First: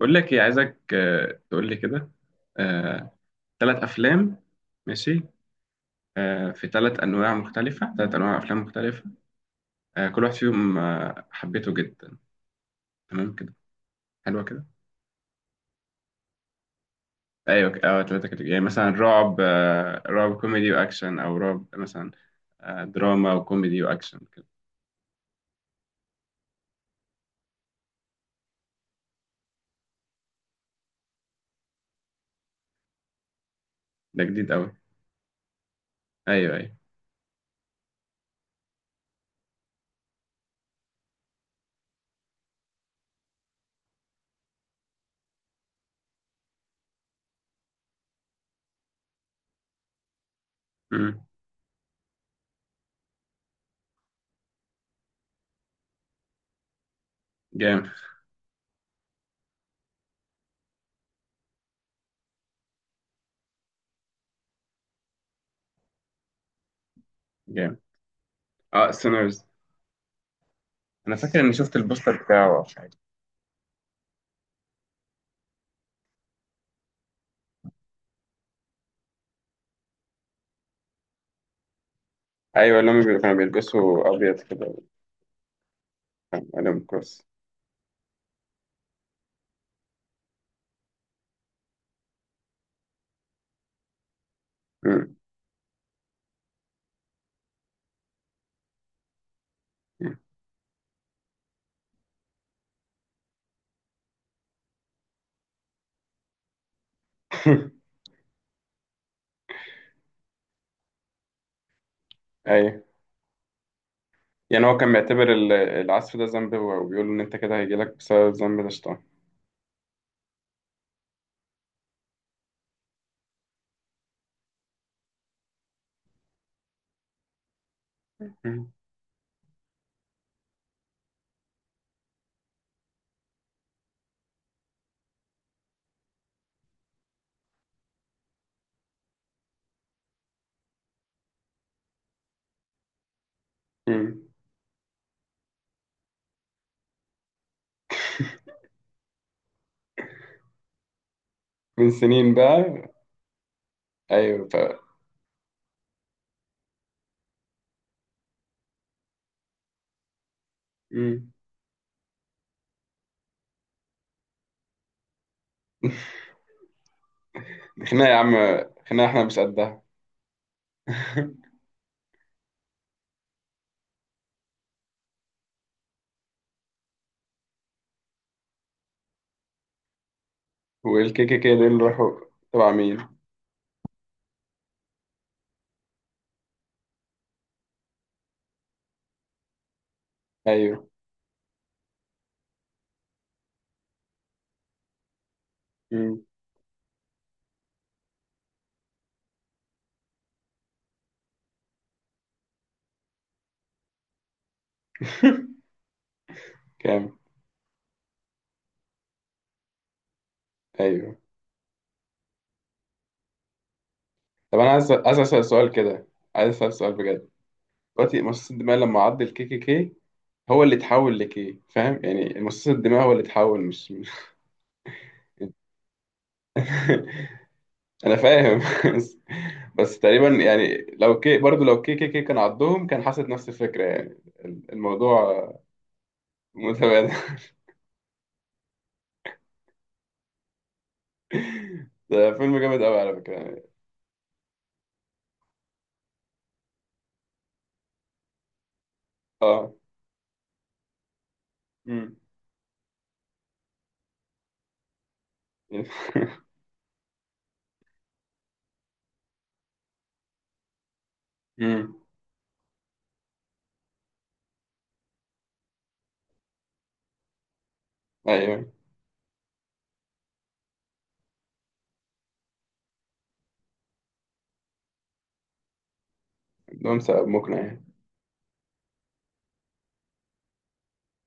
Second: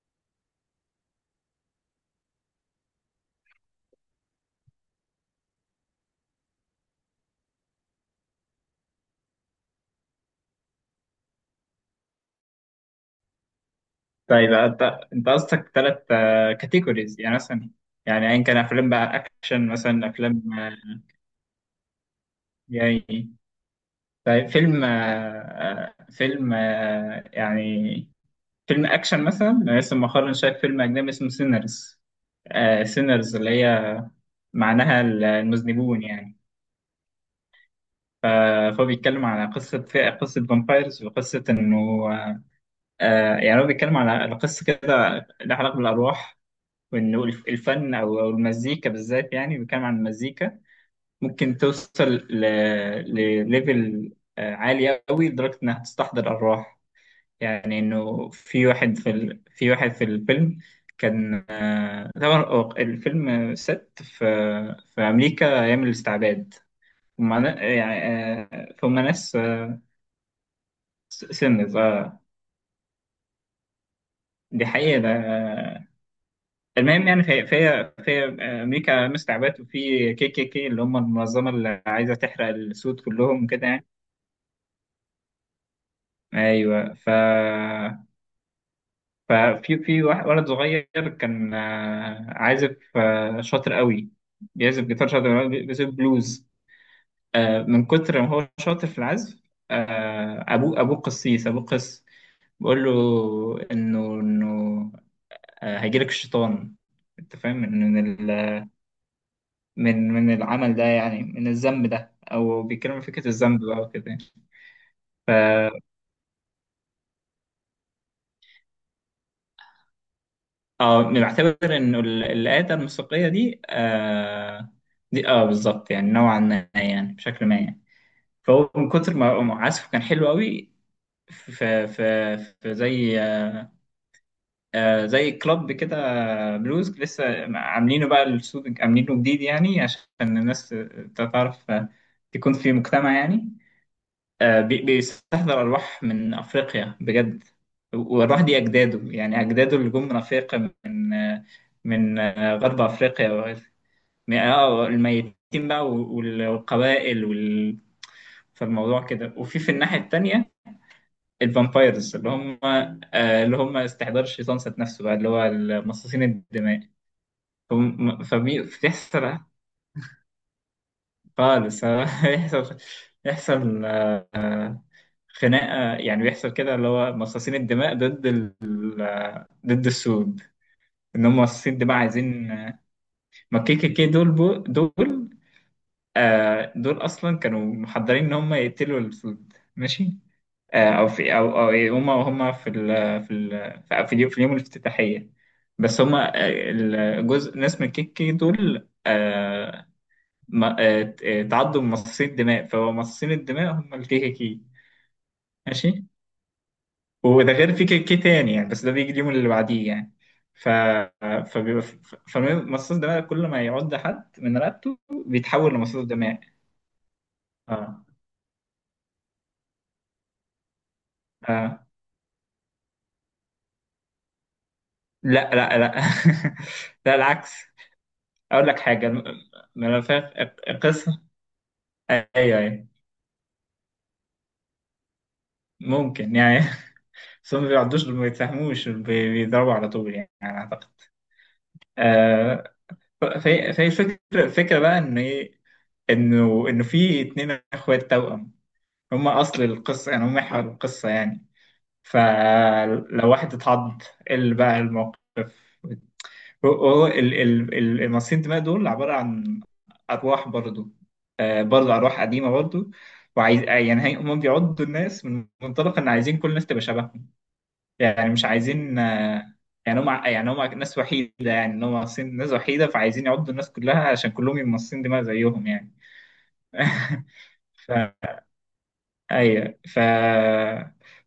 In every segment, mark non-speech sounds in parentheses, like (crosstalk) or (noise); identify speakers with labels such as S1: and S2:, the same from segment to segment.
S1: بقول لك ايه عايزك، تقول لي كده. ثلاث افلام. ماشي. في ثلاث انواع مختلفه، ثلاث انواع افلام مختلفه. كل واحد فيهم حبيته جدا. تمام كده. حلوه
S2: طيب
S1: كده.
S2: انت قصدك ثلاث كاتيجوريز، يعني
S1: ايوه،
S2: مثلا
S1: ثلاثه
S2: يعني ايا
S1: كده،
S2: كان
S1: يعني مثلا
S2: افلام بقى
S1: رعب،
S2: اكشن، مثلا
S1: رعب
S2: افلام
S1: كوميدي واكشن او رعب مثلا.
S2: يعني.
S1: دراما وكوميدي واكشن كده.
S2: طيب فيلم فيلم يعني فيلم اكشن مثلا. أنا لسه مؤخرا شايف فيلم اجنبي اسمه سينرز، سينرز اللي هي
S1: ده جديد قوي.
S2: معناها المذنبون يعني.
S1: ايوه، ايوه.
S2: ف- فهو بيتكلم على قصة، قصة فامبايرز، وقصة إنه آه، يعني هو بيتكلم على قصة كده لها علاقة بالأرواح، وانه الفن او المزيكا بالذات، يعني بنتكلم عن المزيكا
S1: مم.
S2: ممكن توصل ل- لليفل عالي قوي لدرجه انها تستحضر ارواح. يعني
S1: جامد.
S2: انه في واحد في ال... في واحد في الفيلم كان طبعا هو الفيلم ست في في امريكا ايام الاستعباد،
S1: جامد.
S2: يعني
S1: اه،
S2: فهم ناس
S1: سينرز. انا فاكر اني
S2: سنة
S1: شفت
S2: اه،
S1: البوستر بتاعه او حاجه.
S2: دي حقيقة ده. المهم يعني في في في امريكا مستعبات، وفي كي كي كي اللي هم المنظمه اللي عايزه تحرق
S1: ايوه، اللي هم
S2: السود
S1: كانوا
S2: كلهم وكده يعني.
S1: بيلبسوا ابيض كده، وكان عليهم
S2: ايوه، ف
S1: كروس.
S2: ففي في واحد ولد صغير كان عازف شاطر قوي، بيعزف جيتار
S1: مم.
S2: شاطر قوي، بيعزف بلوز. من كتر ما هو شاطر في العزف ابوه، قسيس، ابوه قس بيقول له انه هيجيلك الشيطان، انت فاهم،
S1: (laughs)
S2: من العمل ده يعني من الذنب ده. او
S1: ايوه،
S2: بيتكلموا في فكره الذنب بقى وكده يعني.
S1: يعني هو كان
S2: ف
S1: معتبر العسل ده ذنب، هو وبيقول ان انت كده هيجيلك بسبب الذنب ده شيطان.
S2: اه بنعتبر ان الآلة الموسيقيه دي دي اه بالظبط، يعني نوعا ما، يعني بشكل ما يعني.
S1: مم.
S2: فهو من كتر ما عزفه كان حلو قوي، في في في زي زي كلاب كده بلوز لسه عاملينه بقى الاستوديو، عاملينه جديد يعني عشان الناس تعرف تكون في مجتمع يعني.
S1: مم.
S2: بيستحضر أرواح من أفريقيا بجد، والأرواح دي أجداده، يعني أجداده اللي جم من أفريقيا، من
S1: من
S2: من
S1: سنين بقى.
S2: غرب أفريقيا وغيره،
S1: ايوه.
S2: الميتين بقى والقبائل وال... فالموضوع كده. وفي الناحية التانية
S1: مم.
S2: الفامبايرز اللي هم اللي هم استحضار الشيطان ذات نفسه بقى، اللي هو
S1: (laughs)
S2: مصاصين الدماء.
S1: خناقه يا عم، خناقه
S2: فبيحصل
S1: احنا مش قدها. (laughs)
S2: خالص. (laughs) بيحصل، يحصل خناقه يعني، بيحصل كده اللي هو مصاصين الدماء ضد ال... ضد السود، ان
S1: والكي
S2: هم
S1: كي كي
S2: مصاصين
S1: دول
S2: الدماء
S1: راحوا
S2: عايزين.
S1: تبع مين؟
S2: ما كي كي كي دول بو... دول آه دول اصلا كانوا محضرين ان هم يقتلوا السود ماشي.
S1: ايوه.
S2: آه او في او او إيه، هم في ال... في ال... في اليوم، اليوم الافتتاحيه، بس هم
S1: مم.
S2: الجزء ناس من كي كي دول آه ما... آه تعدوا من مصاصين الدماء، فهو مصاصين الدماء هم الكي كي كي
S1: (laughs)
S2: ماشي.
S1: كام؟
S2: وده غير في كيكي تاني يعني، بس ده بيجي اليوم اللي بعديه يعني. ف
S1: ايوه.
S2: فبيبقى فمصاص دماء كل ما يعض حد
S1: طب
S2: من
S1: انا عايز
S2: رقبته
S1: عايز اسال سؤال
S2: بيتحول لمصاص
S1: كده،
S2: دماء.
S1: عايز اسال سؤال بجد.
S2: اه
S1: دلوقتي مصاص الدماء لما عض الكي كي كي، هو اللي اتحول لكي،
S2: اه
S1: فاهم؟ يعني مصاص الدماء هو اللي اتحول، مش
S2: لا، لا. (laughs) لا العكس.
S1: (laughs) انا فاهم
S2: اقول لك
S1: (laughs)
S2: حاجه،
S1: بس بس تقريبا
S2: ملفات،
S1: يعني،
S2: قصه،
S1: لو كي كي كي كان
S2: ايوه
S1: عضهم
S2: ايوه
S1: كان حصلت نفس الفكره يعني. الموضوع
S2: ممكن يعني.
S1: متبادل. (laughs)
S2: (laughs) بس هم ما بيعضوش، ما بيتفهموش، بيضربوا على طول يعني، على اعتقد
S1: ده فيلم
S2: آه.
S1: جامد قوي على
S2: ف-
S1: فكره يعني.
S2: فهي فهي الفكره، الفكره بقى ان ايه، انه في اتنين اخوات توأم، هم اصل
S1: اه
S2: القصه يعني، هم محور القصه يعني.
S1: امم
S2: فلو واحد اتعض إيه اللي بقى الموقف.
S1: (laughs)
S2: هو المصاصين الدماء دول عباره عن ارواح برضو، برضو
S1: امم
S2: ارواح قديمه برضو. وعايز يعني هم بيعضوا الناس من منطلق ان عايزين كل الناس تبقى شبههم، يعني مش
S1: ايوه،
S2: عايزين يعني هم، يعني هم ناس وحيده، يعني ان هم مصاصين، ناس وحيده، فعايزين يعضوا الناس كلها عشان كلهم يبقوا مصاصين دماء زيهم يعني.
S1: عندهم
S2: (laughs)
S1: سبب مقنع يعني.
S2: ف ايوه ف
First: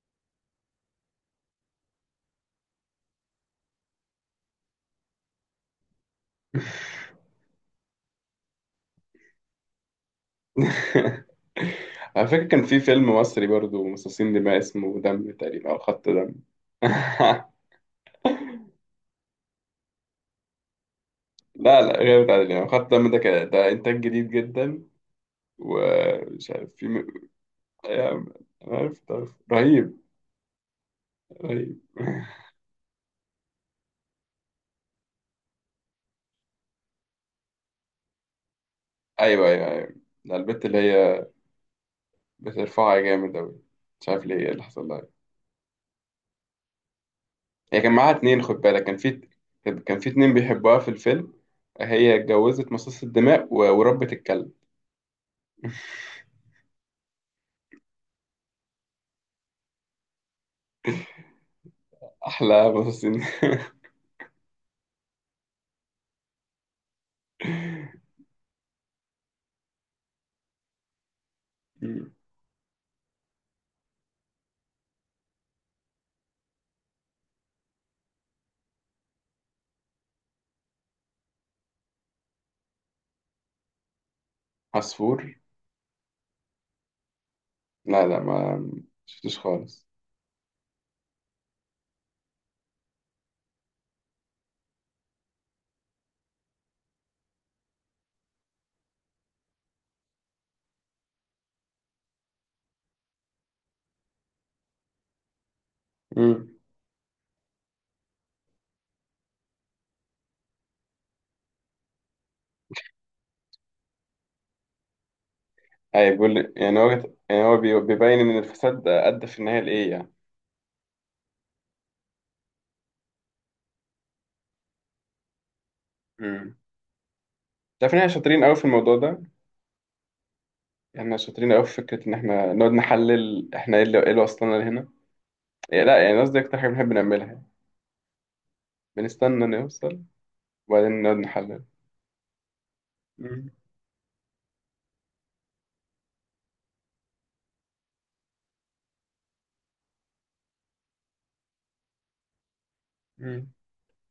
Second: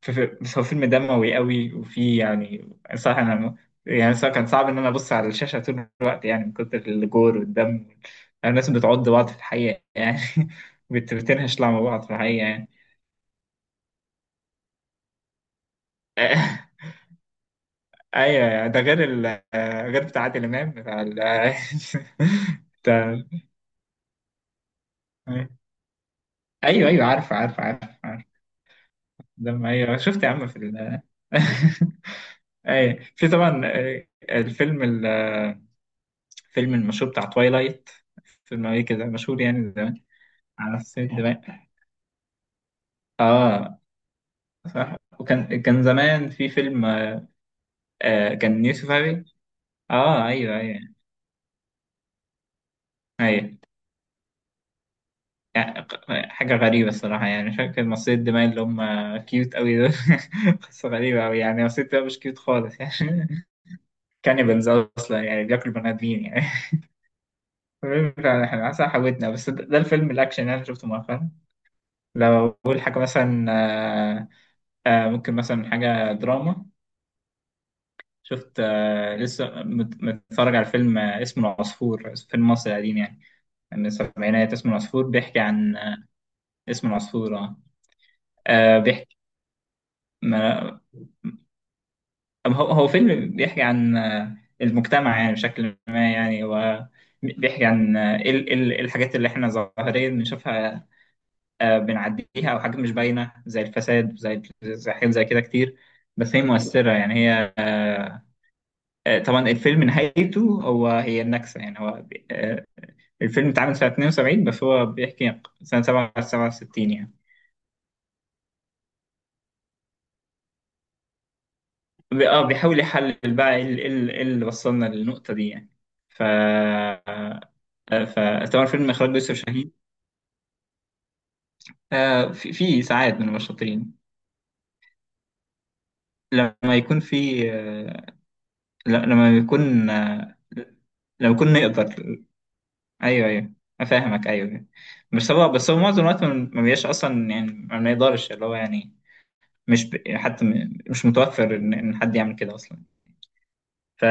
S2: بس هو فيلم دموي قوي، وفي يعني صح انا يعني صراحة كان صعب ان انا ابص على الشاشه طول الوقت يعني، من كتر الجور والدم. الناس بتعض بعض في الحقيقه يعني. (laughs)
S1: (laughs)
S2: بتنهش لعب بعض في
S1: على فكره
S2: الحقيقه
S1: كان
S2: يعني.
S1: في فيلم مصري برضه مصاصين دماء اسمه دم تقريبا او خط دم.
S2: (laughs)
S1: (laughs)
S2: ايوه ده غير ال، غير بتاع عادل امام بتاع ال
S1: لا، لا، غير بتاع
S2: (laughs)
S1: يعني خط دم،
S2: بتاع،
S1: ده كده، ده انتاج جديد جدا ومش عارف
S2: ايوه
S1: في.
S2: ايوه عارف، عارف عارف
S1: يا
S2: عارف
S1: عم، أنا عرفت، عرفت،
S2: دم ايوه
S1: رهيب.
S2: شفت يا عم في ال.
S1: رهيب.
S2: (laughs) ايوه في طبعا الفيلم، فيلم المشهور بتاع توايلايت، فيلم أمريكي كده مشهور
S1: أيوه،
S2: يعني
S1: أيوه،
S2: من
S1: أيوه،
S2: زمان،
S1: ده البت
S2: على
S1: اللي
S2: السيد
S1: هي
S2: دماء
S1: بترفعها جامد أوي،
S2: اه.
S1: مش عارف ليه، إيه اللي حصل
S2: صح،
S1: لها؟
S2: وكان زمان في فيلم
S1: هي كان معاها اتنين، خد
S2: كان
S1: بالك
S2: يوسف،
S1: كان في، كان في
S2: اه
S1: اتنين
S2: ايوه
S1: بيحبوها
S2: ايوه
S1: في الفيلم، هي اتجوزت مصاص الدماء
S2: ايوه.
S1: وربت الكلب.
S2: يعني
S1: (laughs)
S2: حاجة غريبة الصراحة، يعني فاكر مصرية الدماء اللي هم كيوت أوي دول. (laughs) قصة غريبة أوي يعني، مصرية الدماء مش كيوت
S1: أحلى
S2: خالص
S1: مصاصين.
S2: يعني.
S1: (laughs)
S2: (laughs) كانيبالز أصلا يعني، بياكلوا بني آدمين يعني. (laughs) المهم فعلا احنا حسن حاولتنا. بس ده الفيلم الأكشن اللي أنا شفته مؤخرا. لو أقول حاجة مثلا ممكن مثلا حاجة دراما. شفت لسه متفرج على فيلم اسمه العصفور، فيلم مصري قديم يعني من السبعينات، اسمه العصفور،
S1: عصفور.
S2: بيحكي عن اسمه العصفور اه.
S1: لا لا، ما
S2: بيحكي،
S1: شفتوش خالص.
S2: ما أم هو فيلم بيحكي عن المجتمع يعني بشكل ما، يعني هو بيحكي عن آه، ال ال الحاجات اللي احنا ظاهريا بنشوفها، بنعديها، او حاجات مش باينة، زي الفساد، زي حاجات زي كده كتير، بس هي
S1: مم.
S2: مؤثرة يعني. هي طبعا الفيلم نهايته هي النكسة يعني. هو الفيلم اتعمل سنة 72 بس هو بيحكي سنة
S1: أي،
S2: 7
S1: بيقول يعني هو،
S2: 67 يعني.
S1: يعني هو بيبين إن الفساد أدى في النهاية لإيه يعني.
S2: اه بيحاول يحلل بقى ايه إيه اللي وصلنا للنقطة دي يعني. ف
S1: مم. تعرف إن احنا شاطرين أوي في
S2: فطبعا فيلم
S1: الموضوع
S2: إخراج
S1: ده؟
S2: يوسف شاهين.
S1: احنا شاطرين قوي في فكره ان احنا
S2: في
S1: نقعد
S2: ساعات من
S1: نحلل، احنا
S2: المشاطرين
S1: ايه اللي وصلنا لهنا، يعني لا، يعني قصدي
S2: لما
S1: اكتر حاجه بنحب
S2: يكون
S1: نعملها يعني.
S2: في لما
S1: بنستنى
S2: يكون
S1: نوصل وبعدين نقعد
S2: لما يكون
S1: نحلل.
S2: نقدر. ايوه
S1: مم.
S2: ايوه افهمك ايوه. بس هو معظم الوقت ما بيبقاش اصلا يعني، ما بنقدرش اللي هو يعني. مش ب... حتى مش متوفر ان إن حد يعمل كده اصلا.
S1: مم.
S2: ف...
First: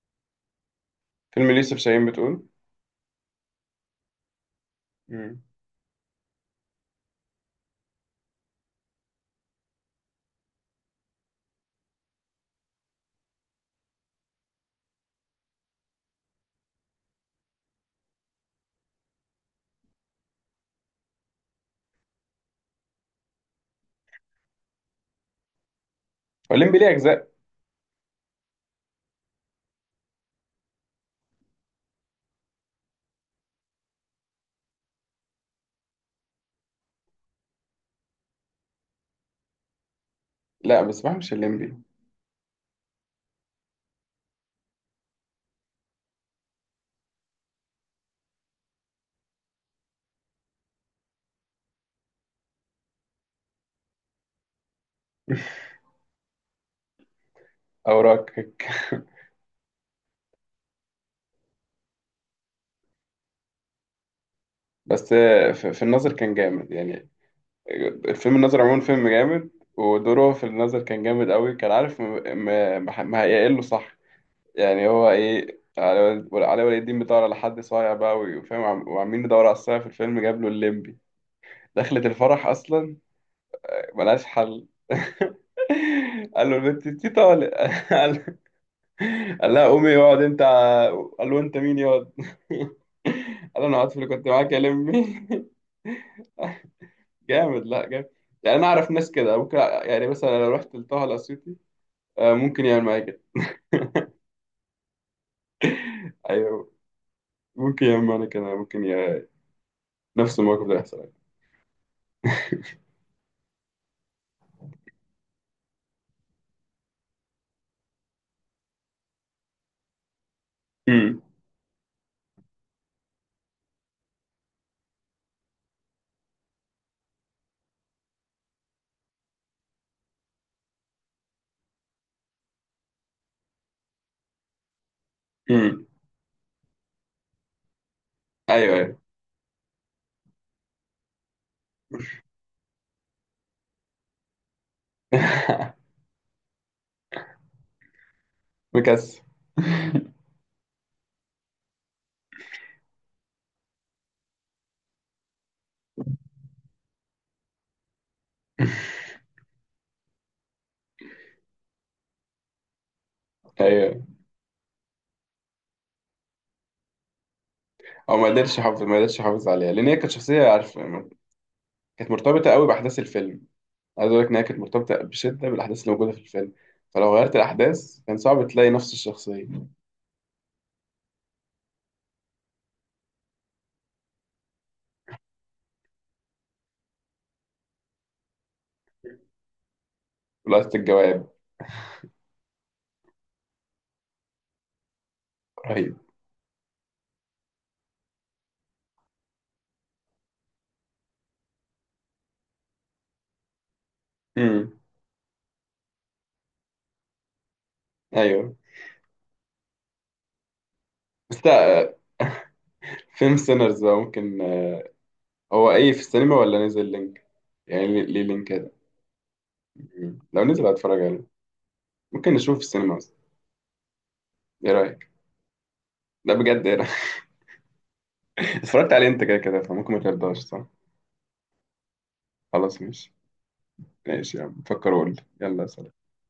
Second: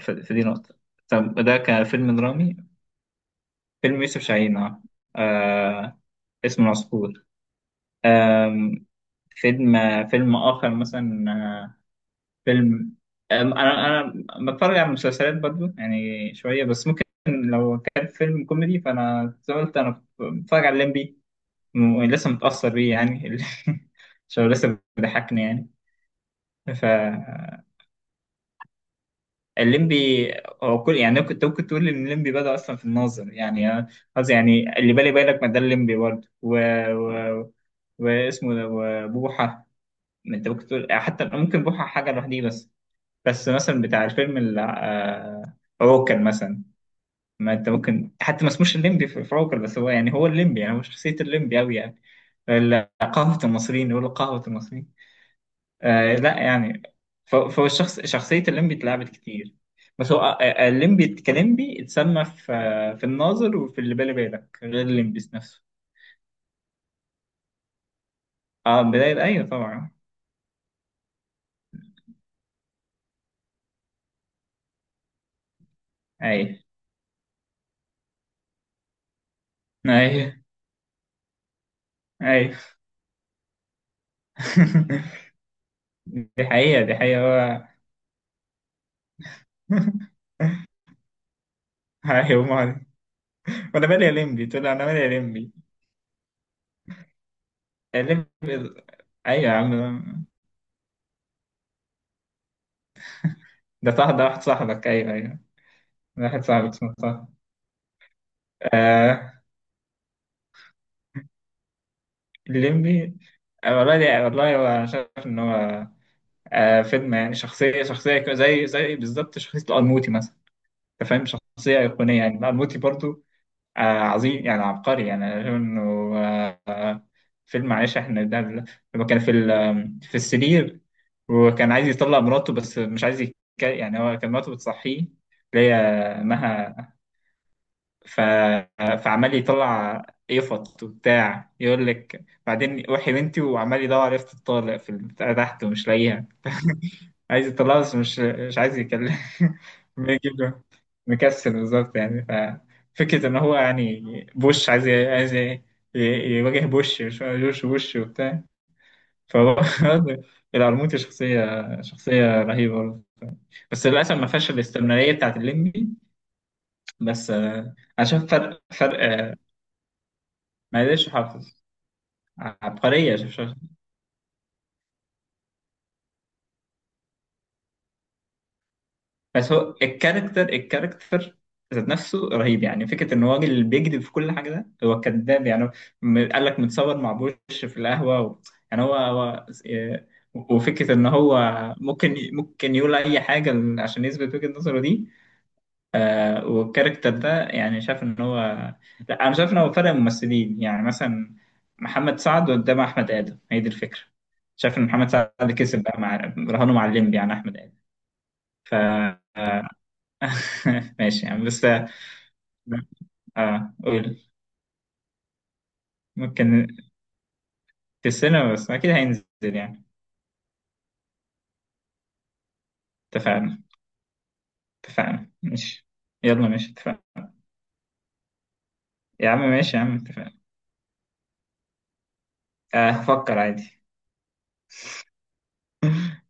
S2: ف... فدي نقطة. طب
S1: فيلم
S2: ده
S1: ليوسف شاهين
S2: كفيلم
S1: بتقول؟
S2: درامي، فيلم يوسف شاهين اه،
S1: مم.
S2: آه، اسمه العصفور. آم، فيلم، فيلم آخر مثلا فيلم آم، أنا أنا بتفرج على مسلسلات برضو يعني شوية، بس ممكن لو كان فيلم كوميدي فأنا زي ما قلت أنا بتفرج على الليمبي، لسه متأثر بيه يعني. (laughs) عشان هو لسه بيضحكني يعني.
S1: هو الليمبي
S2: ف
S1: ليه اجزاء؟
S2: الليمبي، هو كل يعني كنت ممكن تقول ان الليمبي بدأ اصلا في الناظر يعني، قصدي يعني اللي بالي بالك، ما ده الليمبي برضه و... و... واسمه ده وبوحة. ما انت ممكن
S1: لا،
S2: تقول
S1: بس بقى
S2: حتى
S1: مش
S2: ممكن
S1: الليمبي.
S2: بوحة حاجة لوحديه. بس بس مثلا بتاع الفيلم عوكل مثلا، ما انت ممكن حتى ما اسموش الليمبي في عوكل، بس هو يعني هو الليمبي يعني، هو شخصية الليمبي أوي يعني. قهوة المصريين، يقولوا قهوة المصريين.
S1: (laughs)
S2: آه لا يعني. فهو الشخص، شخصية
S1: اوراقك.
S2: الليمبي اتلعبت كتير، بس هو الليمبي كليمبي اتسمى في في الناظر وفي اللي بالي بالك
S1: (laughs)
S2: غير
S1: بس
S2: الليمبي نفسه.
S1: في النظر كان جامد يعني. الفيلم النظر عموما
S2: اه
S1: فيلم
S2: بداية ايوه
S1: جامد.
S2: طبعا.
S1: ودوره في النظر كان جامد قوي، كان عارف ما هيقله صح. يعني هو ايه،
S2: ايوه
S1: علي ولي الدين بيدور على حد صايع بقى وفاهم، وعمالين ندور على الصايع في الفيلم،
S2: ايوه
S1: جاب له الليمبي دخلة الفرح
S2: ايوه
S1: اصلا، ملهاش حل. (laughs)
S2: (laughs) دي
S1: قال له
S2: حقيقة
S1: البنت
S2: دي
S1: انت
S2: حقيقة
S1: طالق.
S2: هو.
S1: (laughs) قال، قال لها قومي اقعد
S2: (laughs)
S1: انت، قال له انت مين يقعد،
S2: ايوه
S1: (laughs)
S2: ما،
S1: قال له انا
S2: وانا
S1: قعدت في
S2: مالي يا
S1: اللي كنت
S2: ليمبي،
S1: معاك يا
S2: تقول له انا مالي يا
S1: لمي.
S2: ليمبي،
S1: (laughs) جامد، لا
S2: يا
S1: جامد. يعني انا
S2: ليمبي.
S1: اعرف ناس كده،
S2: ايوه
S1: ممكن
S2: يا
S1: يعني
S2: عم،
S1: مثلا لو رحت لطه الاسيوطي، ممكن يعمل معايا كده.
S2: ده طه، ده واحد صاحبك، ايوه ده واحد صاحبك
S1: ايوه،
S2: اسمه طه.
S1: ممكن يعمل معايا كده، ممكن
S2: آه
S1: نفس الموقف ده يحصل.
S2: الليمبي. والله والله، هو شايف ان هو فيلم يعني زي بالظبط شخصية القرموطي مثلا. أنت فاهم،
S1: (laughs)
S2: شخصية أيقونية يعني، القرموطي برضو عظيم يعني، عبقري يعني. أنا شايف إنه آه آه، فيلم، معلش إحنا ده لما كان في السرير وكان عايز يطلع مراته، بس مش عايز يعني هو كان مراته بتصحيه، اللي هي
S1: مم.
S2: مها. ف...
S1: ايوه، ايوه.
S2: فعمال يطلع يفط وبتاع، يقول لك بعدين وحي بنتي، وعمال يدور على يفط الطالق في البتاع تحت ومش
S1: (laughs)
S2: لاقيها. عايز يطلعه بس مش عايز يكلم. (laughs)
S1: مكسل.
S2: بيجيب له، مكسل بالظبط يعني. ففكرة إن هو يعني بوش، ي- يواجه بوش، مش عارف، جورج بوش وبتاع. فهو (laughs) القرموطي شخصية، شخصية رهيبة برضه، بس
S1: ايوه،
S2: للأسف ما فيهاش الاستمرارية بتاعت الليمبي. بس أنا
S1: هو
S2: شايف
S1: ما قدرش
S2: فرق،
S1: يحافظ، ما قدرش يحافظ عليها، لان هي كانت شخصيه، عارف،
S2: ما قدرش يحافظ،
S1: كانت مرتبطه قوي باحداث
S2: عبقرية.
S1: الفيلم. عايز اقول لك ان هي كانت مرتبطه بشده بالاحداث اللي موجوده في الفيلم، فلو غيرت الاحداث كان صعب تلاقي نفس الشخصيه.
S2: بس هو الكاركتر، الكاركتر ذات نفسه رهيب يعني، فكرة إن هو راجل بيكذب في كل حاجة، ده هو كذاب يعني. هو قال لك متصور مع بوش في القهوة و... يعني هو، هو آه،
S1: لقطه
S2: وفكرة إن
S1: الجواب.
S2: هو ممكن يقول أي حاجة عشان يثبت وجهة نظره دي.
S1: رهيب.
S2: آه والكاركتر ده يعني شايف إن هو، لا أنا شايف إن هو فرق ممثلين يعني، مثلا محمد سعد قدام أحمد آدم، هي دي الفكرة.
S1: امم
S2: شايف إن محمد سعد كسب بقى مع رهانه مع الليمبي يعني أحمد آدم.
S1: ايوه،
S2: ف آه، (laughs) ماشي يعني.
S1: بس
S2: بس
S1: لا، فيلم
S2: اه
S1: سينرز ده
S2: قول،
S1: ممكن، هو ايه، في السينما ولا
S2: ممكن،
S1: نزل لينك؟ يعني ليه
S2: في
S1: لينك
S2: السينما بس
S1: كده؟
S2: اكيد هينزل يعني.
S1: مم. لو نزل هتفرج عليه، ممكن نشوفه في السينما اصلا؟
S2: اتفقنا،
S1: ايه رايك؟
S2: اتفقنا ماشي،
S1: لا
S2: يلا
S1: بجد،
S2: ماشي
S1: ايه رايك؟ (laughs)
S2: اتفقنا،
S1: اتفرجت عليه انت
S2: يا
S1: كده
S2: عم
S1: كده،
S2: ماشي يا
S1: فممكن
S2: عم
S1: ما
S2: اتفقنا.
S1: ترضاش. خلاص
S2: آه
S1: ماشي.
S2: هفكر عادي.
S1: ماشي يا عم، فكر وقول لي. يلا سلام.
S2: (laughs)